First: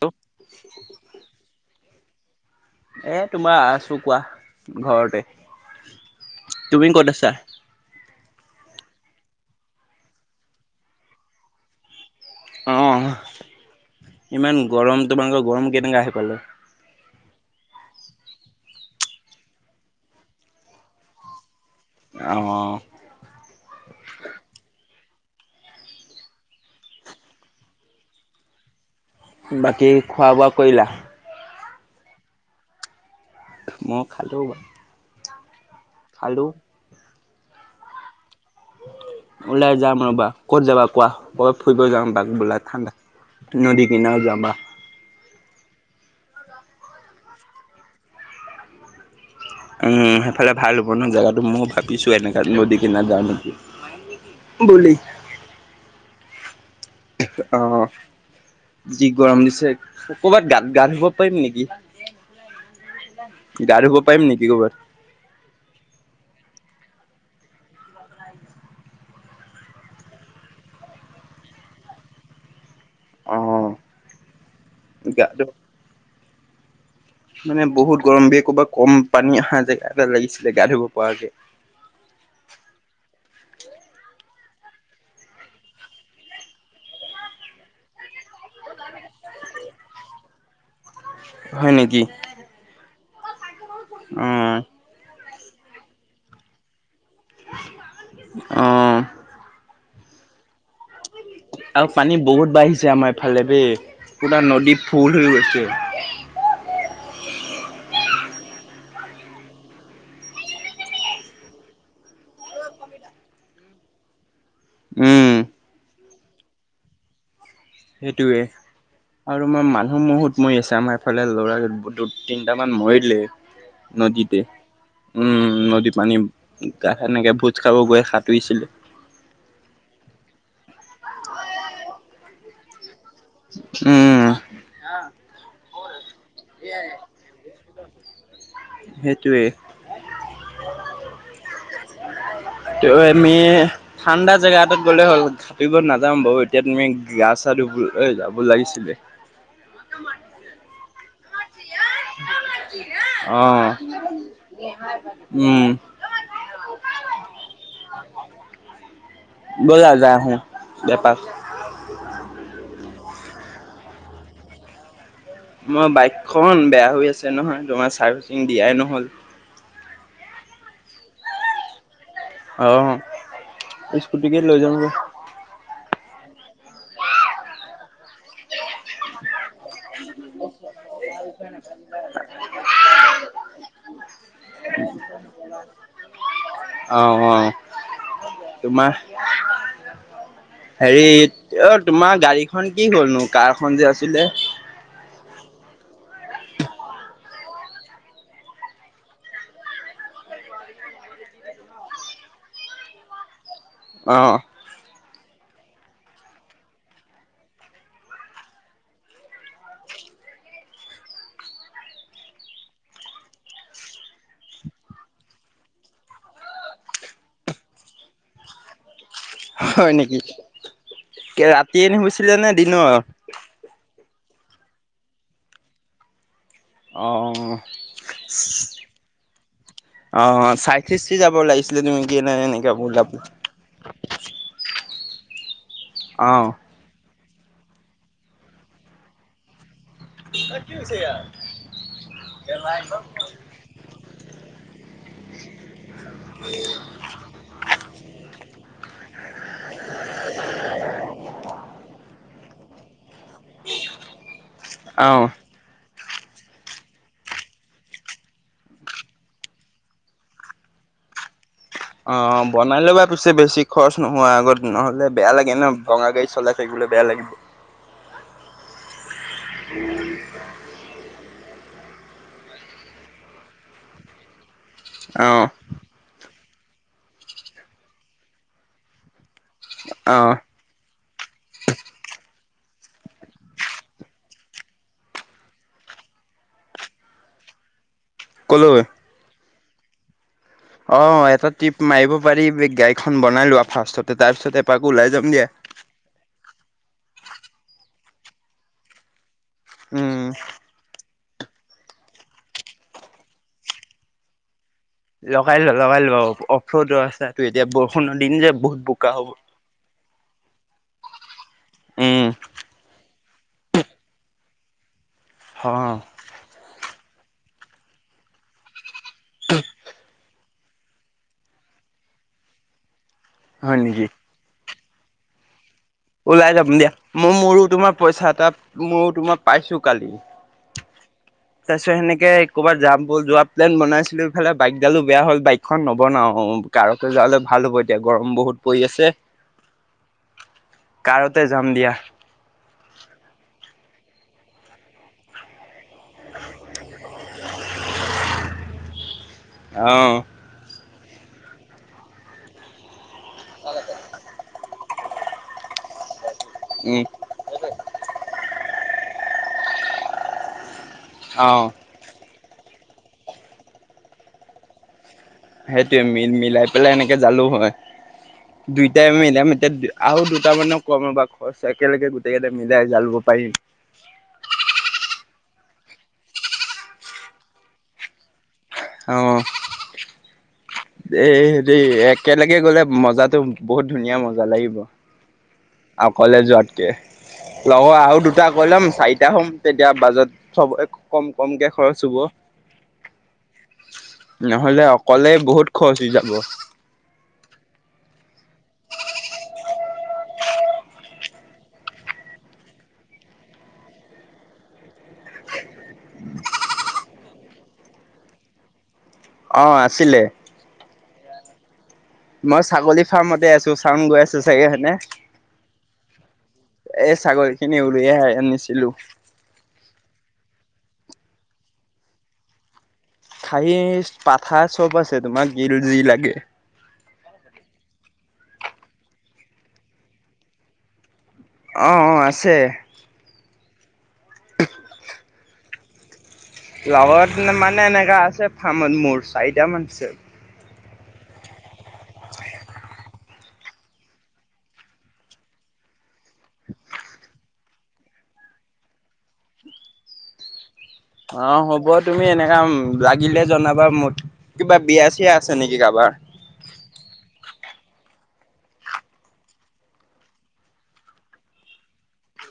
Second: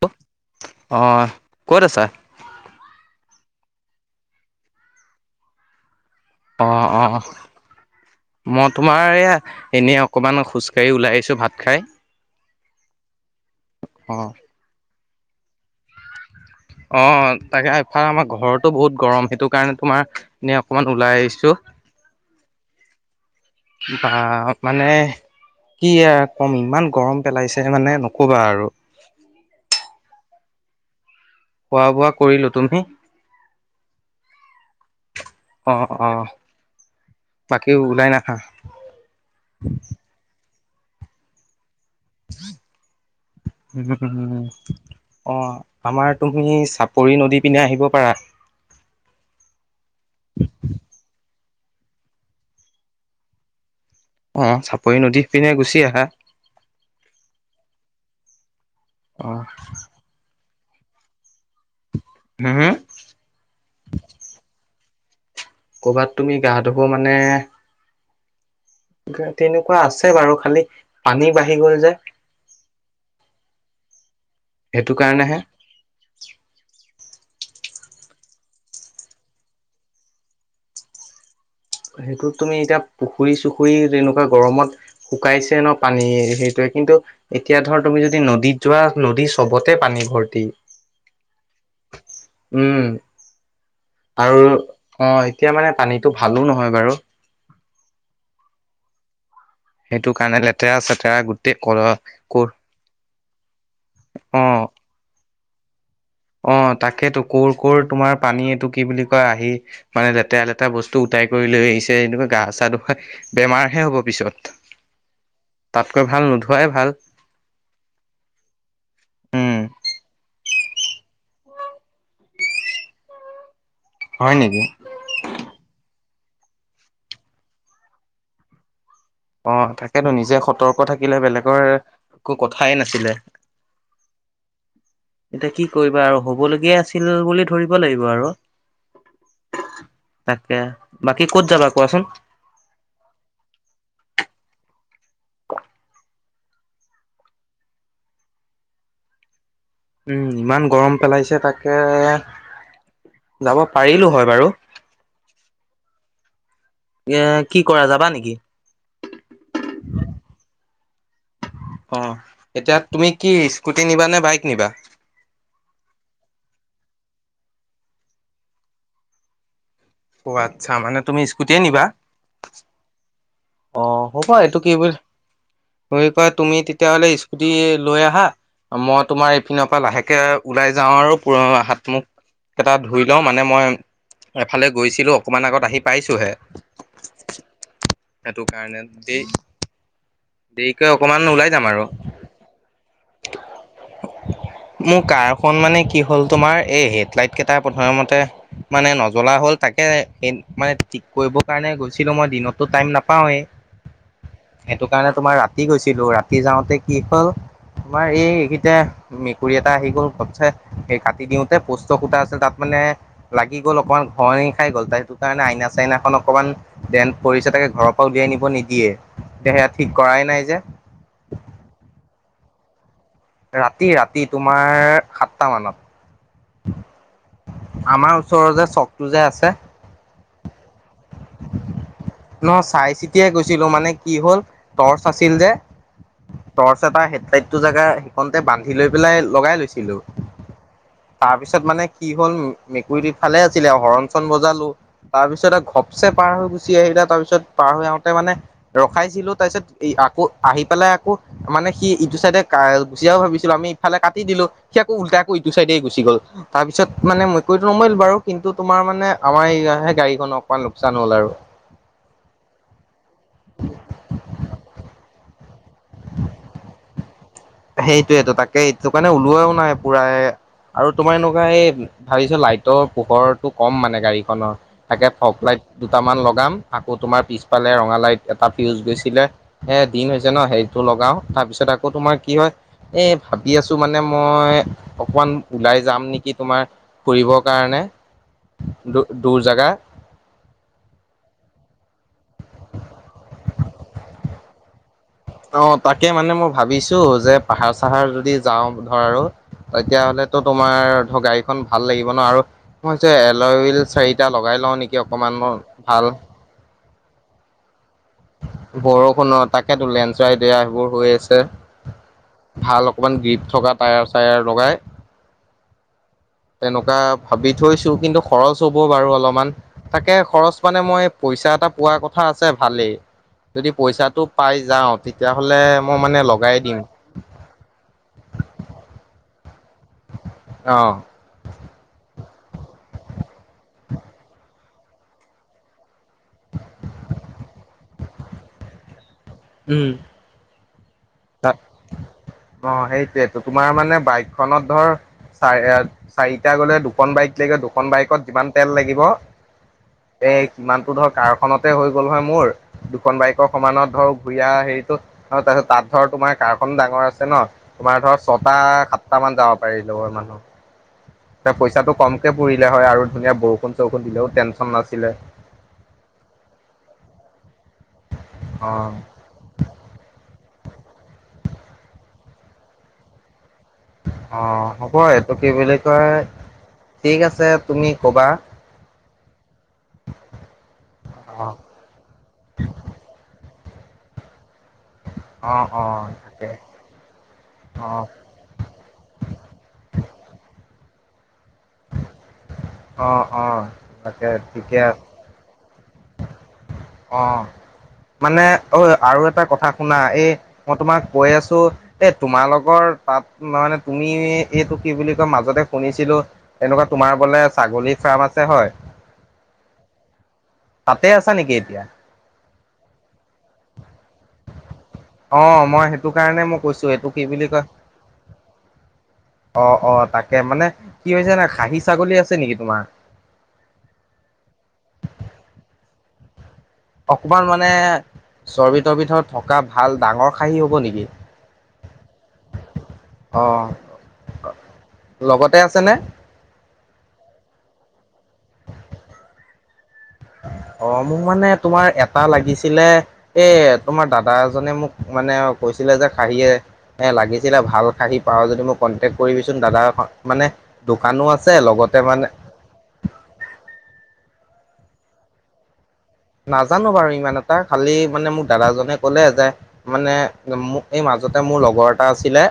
প অঁ অ ক'ত আছা? এ তোমাৰ আছো কোৱা ঘৰতে। তুমি অঁ ক'ত অঁ। আছা? মই তোমাৰ এইয়া এনেই অকমান খোজকাঢ়ি ওলাই আহিছোঁ ভাত খাই। অঁ অ', ইমান গৰম তোমাৰ লোক গৰম কেনেকা সেইফালে? অঁ' তাকে এফালে আমাৰ ঘৰতো বহুত গৰম। সেইটো কাৰণে তোমাৰ- এনেই অকমান ওলাই আহিছো। অঁ' বাহ মানে- কি এ কম ইমান গৰম পেলাইছে, মানে নক'বা আৰু। বাকী খোৱা বোৱা কৰিলা? খোৱা বোৱা কৰিলো। তুমি? মই খালো বা- অঁ অঁ বাকী ওলাই নাখা- ওলাই যাম ৰ'বা, ক'ত যাবা কোৱা? কব ফুৰিব যাম। বাঘবলা ঠাণ্ডা নদী কিনাৰত যাবা। অঁ আমাৰ তুমি চাপৰি নদিপিনে আহিব পাৰা। উম' সেইফালে ভাল হ'ব ন জেগাটো মই ভাবিছোঁ, এনেকা নদী কিনাত যাওঁ নেকি? অঁ, বুলি চাপৰি নদী পিনে গুচি আহা। অঁ' যি গৰম অ', দিছে। কৰ'বাত গাত গা-ধোব পাৰিম নেকি? হু হুম? গা-ধোব পাৰিম নেকি কবাত? ক'ৰবাত তুমি গা ধুব মানে- তে তেনেকুৱা আছে বাৰু খালি পানী বাঢ়ি গ'ল যে। অঁ' সেটো কাৰণেহে। মানে বহুত গৰম বে ক'ৰবাত কম পানী আহা যেগা এটা লাগিছিলে গা ধুব পৰাকে। সেইটোত তুমি এতিয়া পুখুৰী চুখুৰী তেনেকুৱা গৰমত- শুকাইছে ন পানী সেইটোৱে কিন্তু- এতিয়া ধৰ তুমি যদি নদীত যোৱা নদী চবতে পানী ভৰ্তি। হয় নেকি? উম'। আৰু অ', অঁ এতিয়া মানে পানীটো ভালো নহয় বাৰু। অঁ'। সেইটো কাৰণে লেতেৰা আছে আৰু পানী বহুত বাঢ়িছে আমাৰ ইফালে বে, পোৰা অ নদী ফুল হৈ গৈছে। অ', তাকেতো ক'ৰ, ক'ৰ তোমাৰ পানী এইটো কি বুলি কয় আহি মানে লেতেৰা, লেতেৰা বস্তু উটাই কৰি লৈ আহিছে, এনেকুৱা গা চা দোখ বেমাৰহে হ'ব পিছত। উম। তাতকৈ ভাল নোধোৱাই ভাল। সেইটোৱে। আৰু উম আমাৰ মানুহ মহুত মৰি আছে, আমাৰ এইফালে ল'ৰা দু তিনটামান মৰিলেই। হয় নদীতে। নেকি উম, নদী পানী সেনেকে ভোজ খাব গৈ সাঁতুৰিছিলে। অ', তাকেতো নিজে সতৰ্ক থাকিলে বেলেগৰ একো কথাই নাছিলে। উম। এতিয়া কি কৰিবা আৰু হ'ব লগীয়া আছিল বুলি ধৰিব লাগিব আৰু। সেইটোৱে। তাকে, বাকী ক'ত যাবা কোৱাছোন? টো আমি ঠাণ্ডা জেগা এটাত গ'লে হ'ল, সাঁতোৰিব নাযাম বাৰু এতিয়া তুমি গা চা ধুব ঐ যাব লাগিছিলে। উম, ইমান গৰম পেলাইছে তাকে, যাব অ' পাৰিলোঁ হয় বাৰু। [unintelligible] উম। এয়া কি কৰা যাবা নিকি? ব'লা যায় আহোঁ, এপাক। অ', এতিয়া তুমি কি স্কুটি নিবা নে বাইক নিবা? মই বাইকখন বেয়া হৈ আছে নহয়, তোমাৰ চাৰ্ভিচিং দিয়াই নহ'ল। অ', আচ্ছা, মানে তুমি স্কুটিয়ে নিবা? অ' অ', হ'ব স্কুটিকে লৈ এইটো কি যাম গৈ বুল [unintelligible] কয় তুমি তেতিয়া হ'লে স্কুটি লৈ আহা, মই তোমাৰ এইপিনৰ পৰা লাহেকে ওলাই যাওঁ আৰু পোৰা হাত মুখ এটা ধুই লওঁ, মানে মই এফালে গৈছিলোঁ অকমান আগত আহি পাইছোঁ হে। অ', অ', তোমাৰ। দেৰি দেৰিকে হেৰি অকমান ওলাই যাম অ', আৰু তোমাৰ গাড়ীখন কি হ'লনো, কাৰ খন যে আছিলে? মোৰ কাৰখন মানে কি হ'ল তোমাৰ এই হেডলাইট কেইটা প্ৰথমতে মানে নজ্বলা হ'ল তাকে এ মানে ঠিক কৰিবৰ কাৰণে গৈছিলোঁ, মই দিনতটো টাইম নাপাওঁৱেই। অ'। সেইটো কাৰণে তোমাৰ ৰাতি গৈছিলোঁ, ৰাতি যাওঁতে কি হ'ল তোমাৰ এইকিটা মেকুৰী এটা আহি গ'ল ঘপছে, সেই কাটি দিওঁতে, প'ষ্টৰ খুটা আছিল তাত মানে লাগি গ'ল অকমান ঘনি খাই গ'ল, তাৰ সেইটো কাৰণে আইনা চাইনাখন অকমান দেন পৰিছে তাকে ঘৰৰ পৰা উলিয়াই নিব নিদিয়ে। এতিয়া সেয়া ঠিক হয় নেকি, কৰাই নাই যে কি ৰাতি নি হৈছিলে নে দিনত? ৰাতি, ৰাতি তোমাৰ সাতটা মানত। অ', অ'। আমাৰ ওচৰৰ যে চকটো যে আছে। অ', চাইথিছ যাব লাগিছিলে তুমি কি এনেকে ওলাব ছিলো মানে কি হ'ল টৰ্চ আছিল যে, অ টৰ্চ এটা হেডলাইটো জেগা সেইখনতে বান্ধি লৈ পেলাই লগাই লৈছিলোঁ। তাৰপিছত মানে কি হ'ল মেকুৰীটো ফালে, ছিলে হৰণ চন বজালো তাৰ পিছত ঘপচে পাৰ হৈ গুচি আহিলে। তাৰপিছত পাৰ হৈ আহোতে মানে ৰখাইছিলো তাৰ পিছত আকৌ আহি পেলাই আকৌ মানে সি ইটো চাইড, কাজিয়াও হল ভাবিছিলো আমি ইফালে কাটি দিলো সি আকৌ অ উলটা আকৌ ইটো চাইডে গুচি গ'ল। তাৰপিছত মানে মেকুৰীটো নমৰিল বাৰু কিন্তু তোমাৰ মানে আমাৰ ইয়াৰহে গাড়ীখন অকমান লোকচান হ'ল আৰু, অ বনাই ল'বা পিছে বেছি খৰচ নোহোৱা আগত নহ'লে বেয়া লাগে ন। ভঙা গাড়ী চলাই থাকিলে বেয়া লাগিব। সেইটোয়েতো তাকে এইটো কাৰণে ওলোৱাও নাই পুৰাই, আৰু তোমাৰ এনেকুৱা এই ভাবিছো লাইটৰ পোহৰটো কম মানে গাড়ীখনৰ। তাকে অ ফগ লাইট দুটামান লগাম আকৌ তোমাৰ পিছফালে ৰঙা লাইট এটা ফিউজ গৈছিলে, হে দিন অ হৈছে ন সেইটো লগাও তাৰপিছত আকৌ তোমাৰ, কি হয় এই ভাবি আছো মানে মই অকমান ওলাই যাম নেকি তোমাৰ, ফূৰিবৰ কাৰণে, ক'লৈ? দূ দূৰ জেগাত। অ এটা ট্ৰিপ মাৰিব পাৰি বে গাড়ীখন বনাই লোৱা ফাৰ্ষ্টতে তাৰ পিছত এপাক ওলাই যাম দিয়া। অ তাকে মানে মই ভাবিছো যে পাহাৰ চাহাৰ যদি যাওঁ ধৰ আৰু, উম তেতিয়াহ'লে তো তোমাৰ ধৰ গাড়ী খন ভাল লাগিব ন আৰু মই এল'উইল চাৰিটা লগাই লওঁ নেকি, অকমান লগাই ল লগাই ভাল ল অফ ৰ'ড ৰাস্তাটো এতিয়া বৰষুণৰ দিন যে, বহুত বোকা হ'ব বৰষুণ অ তাকেতো লেনচলাইড এয়া সেইবোৰ হৈ আছে। উম ভাল অকমান গ্ৰীপ থকা টায়াৰ চায়াৰ লগাই, হ তেনেকুৱা ভাবি থৈছো কিন্তু খৰচ হ'ব বাৰু অলপমান। তাকে খৰচ মানে মই পইচা এটা পোৱাৰ কথা আছে ভালেই। যদি হয় নেকি পইচাটো পাই যাওঁ তেতিয়াহ'লে মই মানে ওলাই লগাই যাম দিম। দিয়া মই মোৰো তোমাৰ পইচা এটাত মইও তোমাৰ পাইছো কালি। অ তাৰপিছত সেনেকে কৰবাত যাম ব যোৱা প্লেন বনাইছিলো ইফালে বাইকডালো বেয়া হ'ল বাইক। খন নবনাও অ কাৰতে যোৱা হ'লে ভাল হ'ব এতিয়া গৰম বহুত পৰি আছে। উম কাৰতে তা যাম দিয়া। অ সেইটোৱেইটো তোমাৰ মানে বাইকখনত ধৰ। চাৰ চাৰিটা গলে দুখন বাইক লাগে দুখন বাইকত কিমান তেল লাগিব? অ সিমানতো ধৰ কাৰখনতে হৈ গ'ল হয় মোৰ দুখন বাইকৰ সমানত ধৰ, সুইয়া হেৰিতো তাৰপিছত তাত ধৰ তোমাৰ কাৰ খনো উম ডাঙৰ আছে ন। তোমাৰ ধৰ ছটা সাতটা মান যাব পাৰিলো মানুহ এ আহ পইচাটো কম। কে পৰিলে হয় আৰু ধুনীয়া বৰষুণ চৰষুণ দিলেও টেনশ্যন নাছিলে। সেইটোৱে মিল মিলাই পেলাই এনেকে যালো হয় অ দুইটাই মিলাই মি এতিয়া। আহো দুটামানৰ কম ৰ'বা খৰচ একেলগে গোটেইকেইটা মিলাই যাই ল'ব পাৰিম। অ', হ'ব এইটো কি বুলি কয় ঠিক আছে। তুমি কবা। অঁ',। এই, অ সেই একেলগে গ'লে মজাটো বহুত ধুনীয়া মজা লাগিব। অঁ', -অঁ',। অকলে যোৱাতকে, লগৰ অ আৰু দু- টা কৈ ল'ম চাৰিটা হ'ম তেতিয়া বাজেট চব কম খৰচ হ'ব। অ', অ', তাকে ঠিকে নহ'লে অকলে বহুত খৰচ হৈ যাব। অঁ', মানে অ' আৰু এটা কথা শুনা এই- মই তোমাক কৈ আছো- এ' তোমালোকৰ তা'ত মানে এইটো কি বুলি কয় মাজতে শুনিছিলো- এনেকুৱা তোমাৰ বোলে ছাগলী ফাৰ্ম আছে হয়? অ', -আছিলে। তা'তে আছা নেকি এতিয়া? মই ছাগলী ফাৰ্মতে আছো চাউন গৈ আছে চাগে হয় নে। অঁ', -সেইটো কাৰণে মই কৈছো এইটো কি বুলি ছাগলী কয়- অ', খিনি উলিয়াই আনিছিলো। -অ', -তাকে, মানে কি হৈছে না' খাহী ছাগলী আছে নেকি তোমাৰ? খাহী পাঠা চব আছে, তোমাক কি জি লাগে। অকণমান মানে চৰ্বি-তৰবি থকা ভাল ডাঙৰ খাহী হ'ব নেকি? অঁ', -অ' আছে। অ', লগতে আছে নে? লগত মানে এনেকা আছে ফাৰ্মত মোৰ চাৰিটামান আছে। অ', মোক মানে তোমাৰ এটা লাগিছিলে। এ' তোমাৰ দাদা এজনে মোক মানে কৈছিলে যে খাহীয়ে এ' লাগিছিলে, ভাল খাহী পাওঁ যদি মোক কন্টেক কৰিবিচোন। দাদা মানে দোকানো আছে অঁ', -হ'ব লগতে তুমি মানে এনেকা লা- গিলে জনাবা মোক। কিবা বিয়া-চিয়া আছে নেকি কাৰোবাৰ? নাজানো বাৰু ইমান এটা, খালি মানে মোক দাদাজনে ক'লে যে- মানে এই মাজতে মোৰ লগৰ এটা আছিলে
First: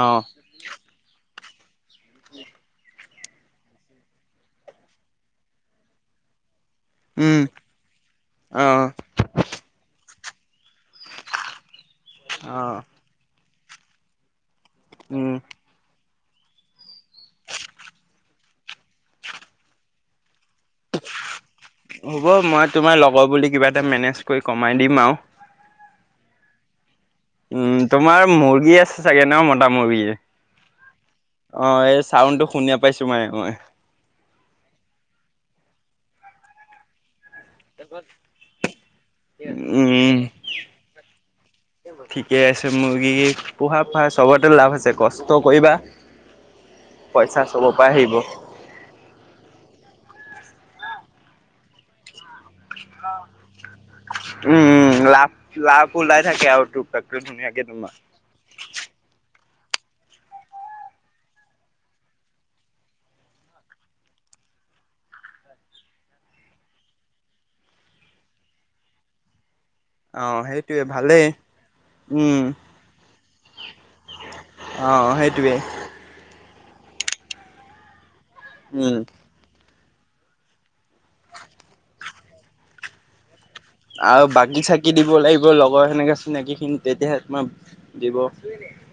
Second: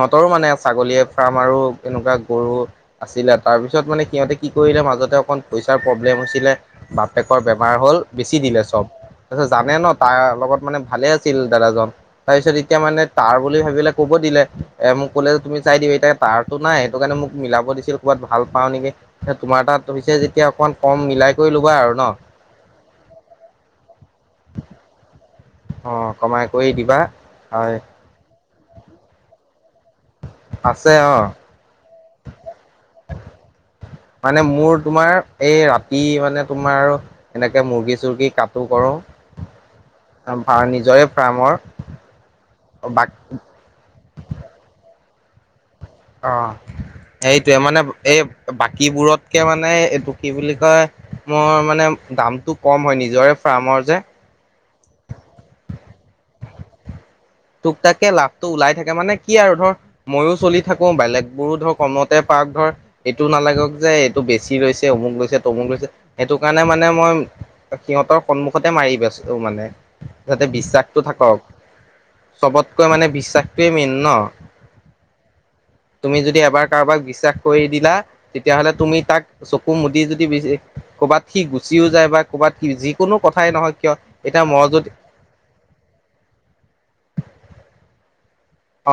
অ মানে ছাগলীয়ে- ফাৰ্ম আৰু এনেকুৱা দুটা গৰু- আছিলে। তাৰপিছত মানে সিহঁতে কি কৰিলে মাজতে অকণমান পইচাৰ প্ৰব্লেম হৈছিলে- বাপেকৰ উম বেমাৰ হ'ল বেছি দিলে অ চব। তাৰপিছত জানে ন' তাৰ লগত মানে ভালে আছিল দাদাজন, তাৰপিছত অ এতিয়া মানে- কাৰ বুলি ভাবিলে কব দিলে এ' মোক ক'লে উম যে তুমি- চাই দিম, এতিয়া তাৰতো নাই সেইটো কাৰণে মোক মিলাব দিছিল কৰ'বাত ভাল পাওঁ নেকি। এতিয়া তোমাৰ তা'ত হৈছে যেতিয়া অকণমান কম মিলাই কৰি ল'বা আৰু ন। হ'ব মই তোমাৰ লগৰ বুলি কিবা এটা মেনেজ কৰি কমাই দিম আৰু। অঁ', কমাই কৰি দিবা উম, হয়। তোমাৰ মুৰ্গী আছে চাগে ন' মতা মুৰ্গী? আছে, অঁ',। অ', এই চাউণ্ডটো শুনি নেপাইছো মই-মই। মানে মোৰ তোমাৰ এই ৰাতি মানে তোমাৰ আৰু এনেকে মুৰ্গী-চুৰ্গী কটো, কৰো। উম, আঁহ', নিজৰে ফাৰ্মৰ। ঠিকে আছে বাক মুৰ্গী, পোহা [unintelligible] চবতে লাভ আছে কষ্ট কৰিবা। অ', পইচা এইটোৱে চবৰ মানে পৰা আহিব। এই- বাকীবোৰতকে মানে এইটো কি বুলি কয়, মই মানে দামটো- কম হয় নিজৰে ফাৰ্মৰ যে। উম'উম উম, লাভ লাভ ওলাই থাকে আৰু টোক টাক - টোক টাক কে লাভটো ওলাই থাকে মানে কি আৰু ধৰ - মইয়ো চলি থাকো বেলেগ বোৰো ধৰ কমতে পাওক ধৰ - এইটো নালাগক যে এইটো বেছি লৈছে অমুক লৈছে তমুক লৈছে, সেইটো কাৰণে মানে মই - সিহঁতৰ সন্মুখতে মাৰিবেচো মানে অ', যাতে সেইটোয়ে বিশ্বাসটো ভালেই থাকক। উম, চবতকৈ মানে বিশ্বাসটোৱেই মেইন ন। অ', সেইটোয়ে তুমি যদি এবাৰ কাৰোবাক বিশ্বাস কৰি দিলা, তেতিয়াহলে উম। তুমি তাক - চকু মুদি যদি বিশ কবাত সি গুচিও যায় বা ক'বাত সি যিকোনো কথাই নহক - আৰু বাকি চাকি দিব লাগিব লগৰ সেনেকে চিনাকি খিনি তেতিয়াহে তোমাৰ দিব।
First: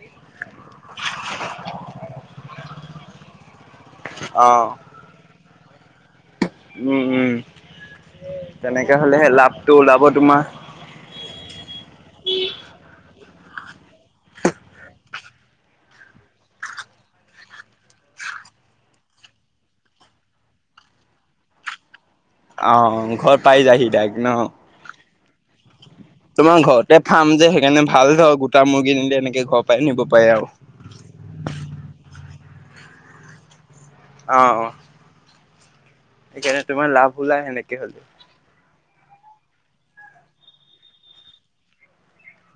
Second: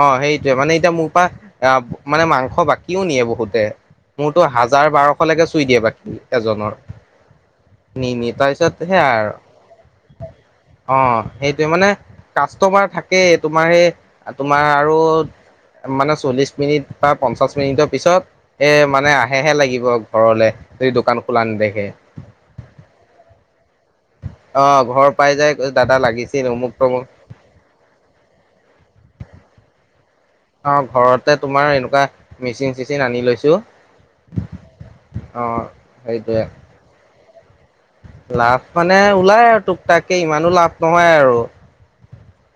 অ সেইটোৱে, মানে এতিয়া মোৰ পা আহ মানে মাংস বাকীও নিয়ে বহুতে। মোৰটো অ', হাজাৰ বাৰশলৈকে চুই দিয়ে বাকী। এজনৰ উম, উম, নি নি, তাৰ পিছত তেনেকে সেয়া হ'লেহে আৰু। লাভটো ওলাব তোমাৰ। অ সেইটোৱে, মানে কাষ্টমাৰ থাকে তোমাৰ সেই তোমাৰ আৰু - মানে চল্লিশ মিনিট বা পঞ্চাশ মিনিটৰ পিছত - এ মানে আহেহে লাগিব ঘৰলে যদি দোকান খোলা নেদেখে। অ ঘৰত পাই যাইহি ডাইৰেক্ট অ ন। ঘৰ পাই যায় দাদা লাগিছিল তোমাৰ অমুক ঘৰতে তমুক ফ্ৰাম যে সেইকাৰণে ভাল ধৰক গো টা মুৰ্গী নিলে এনেকে ঘৰ পাই নিব পাৰে আও। অ ঘৰতে তোমাৰ এনেকুৱা মেচিন চিচিন আনি লৈছো। অ অ। অ। সেইটোয়ে সেইকাৰণে তোমাৰ লাভ ওলাই সেনেকে হ'লো। লাভ মানে ওলাই আৰু টোক টাককে ইমানো লাভ নহয় আৰু।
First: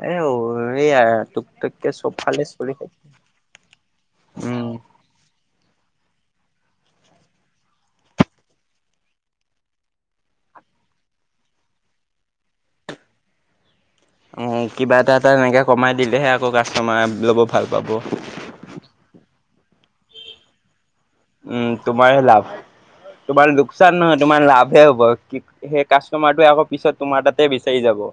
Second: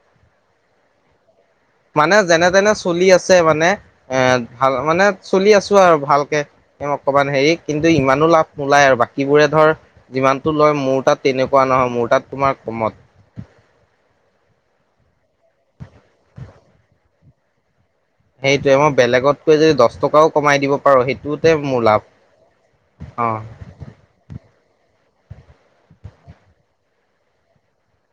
এই ঔ সেইয়াই টোক টাক - মানে যেনে তেনে চলি আছে মানে এ উম। ভাল মানে চলি আছো আৰু ভালকে। তেউ অকমান হেৰি কিন্তু ইমানো লাভ নোলায় আৰু বাকীবোৰে ধৰ - যিমানটো লয় মোৰ তাত তেনেকুৱা নহয় মোৰ তাত তোমাৰ কমত। উম হু কিবা এটা এটা এনেকে কমাই দিলেহে আকৌ কাষ্টমাৰে লব ভাল পাব। সেইটোৱে মই বেলেগতকৈ যদি দহ টকাও কমাই দিব পাৰো সেই - উম, তোমাৰে লাভ, অ তোমাৰ লোক চান নহয়, তোমাৰ লাভ হে হ'ব। কি সেই কাষ্টমাৰটোৱে আকৌ পিছত তোমাৰ তাতে বিচাৰি যাব।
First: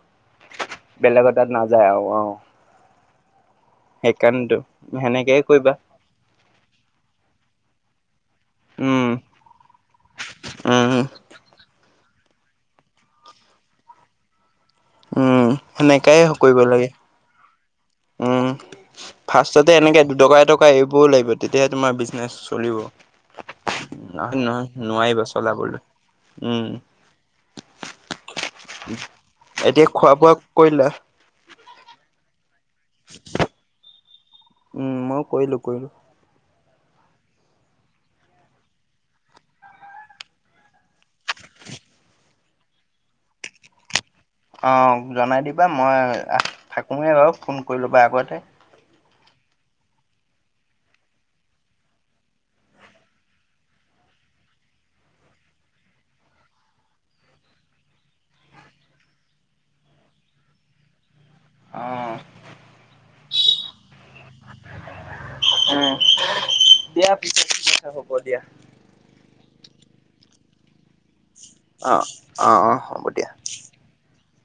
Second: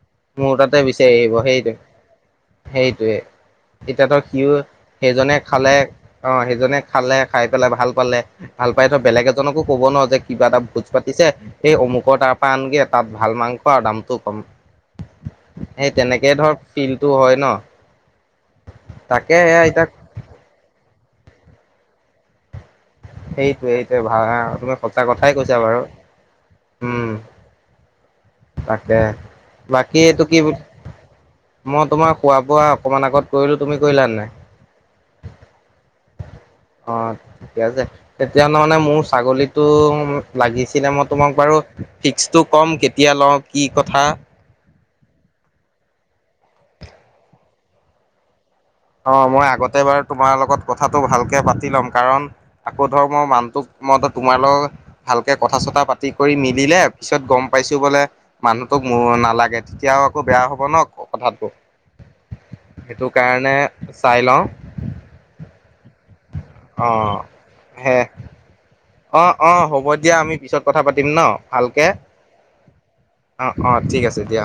মোৰ তাতে বিচাৰি বেলেগৰ আহিব তাত সেইটোৱে, নাযায় আৰু অ', সেইটোৱে। এতিয়াতো সিও সেইকাৰণেতো সেইজনে সেনেকেই কৰিবা খালে অ সেইজনে খালে খাই পেলাই ভাল পালে - ভাল পাই ধৰ উম, বেলেগ এজনকো ক'ব ন, যে কিবা এটা ভোজ উম। পাতিছে সেই অমুক কৰ তাৰ পৰা আনগে তাত ভাল মাংস আৰু দামটোও কম। উম সেই সেনেকাই তেনেকে ধৰ কৰিব লাগে ফিল্ডটো হয় ন। উম, তাকে সেয়া ফাৰ্ষ্টততে এতিয়া এনেকে দুটকা এট কা এৰিবও লাগিব তেতিয়াহে তোমাৰ বিজনেছ চলিব। সেইটোৱে সেইটোৱে ভাল নহয় তুমি নহয় সঁচা নোৱাৰিব কথাই কৈছা চলাবলৈ বাৰু উম। তাকে এতিয়া বাকী খোৱা এইটো বোৱা কি বু কৰিলা মই তোমাৰ খোৱা বোৱা অকমান আগত কৰিলো। তুমি কৰিলা নে নাই? মইয়ো কৰিলোঁ কৰিলোঁ। অ, ঠিকে আছে। তেতিয়া হ'লে মানে মোৰ ছাগলীটো লাগিছিলে মই তোমাক বাৰু ফিক্সটো কম কে তিয়া লওঁ কি কথা। অঁ জনাই দিবা মই থাকোঁৱেই বাৰু ফোন কৰি ল'বা আগতে, অ মই আগতে বাৰু তোমাৰ লগত কথাটো ভালকে পাতি ল'ম কাৰণ, আকৌ ধৰ মই মানুটোক মই ত তোমাৰ লগত, ভালকে কথা চথা পাতি কৰি নিদিলে পিছত গম পাইছো বোলে, মানুহতোক মোৰ নালাগে তেতিয়াও আকৌ বেয়া হব ন কথাটো। উম সেইটো কাৰণে চাই লওঁ। উম অ দিয়া পিছে কি কথা হে হব দিয়া। অ', অ' হ'ব দিয়া আমি পিছত কথা পাতিম ন ভালকে অ অ অ হ'ব দিয়া অ' অ'। ঠিক আছে দিয়া।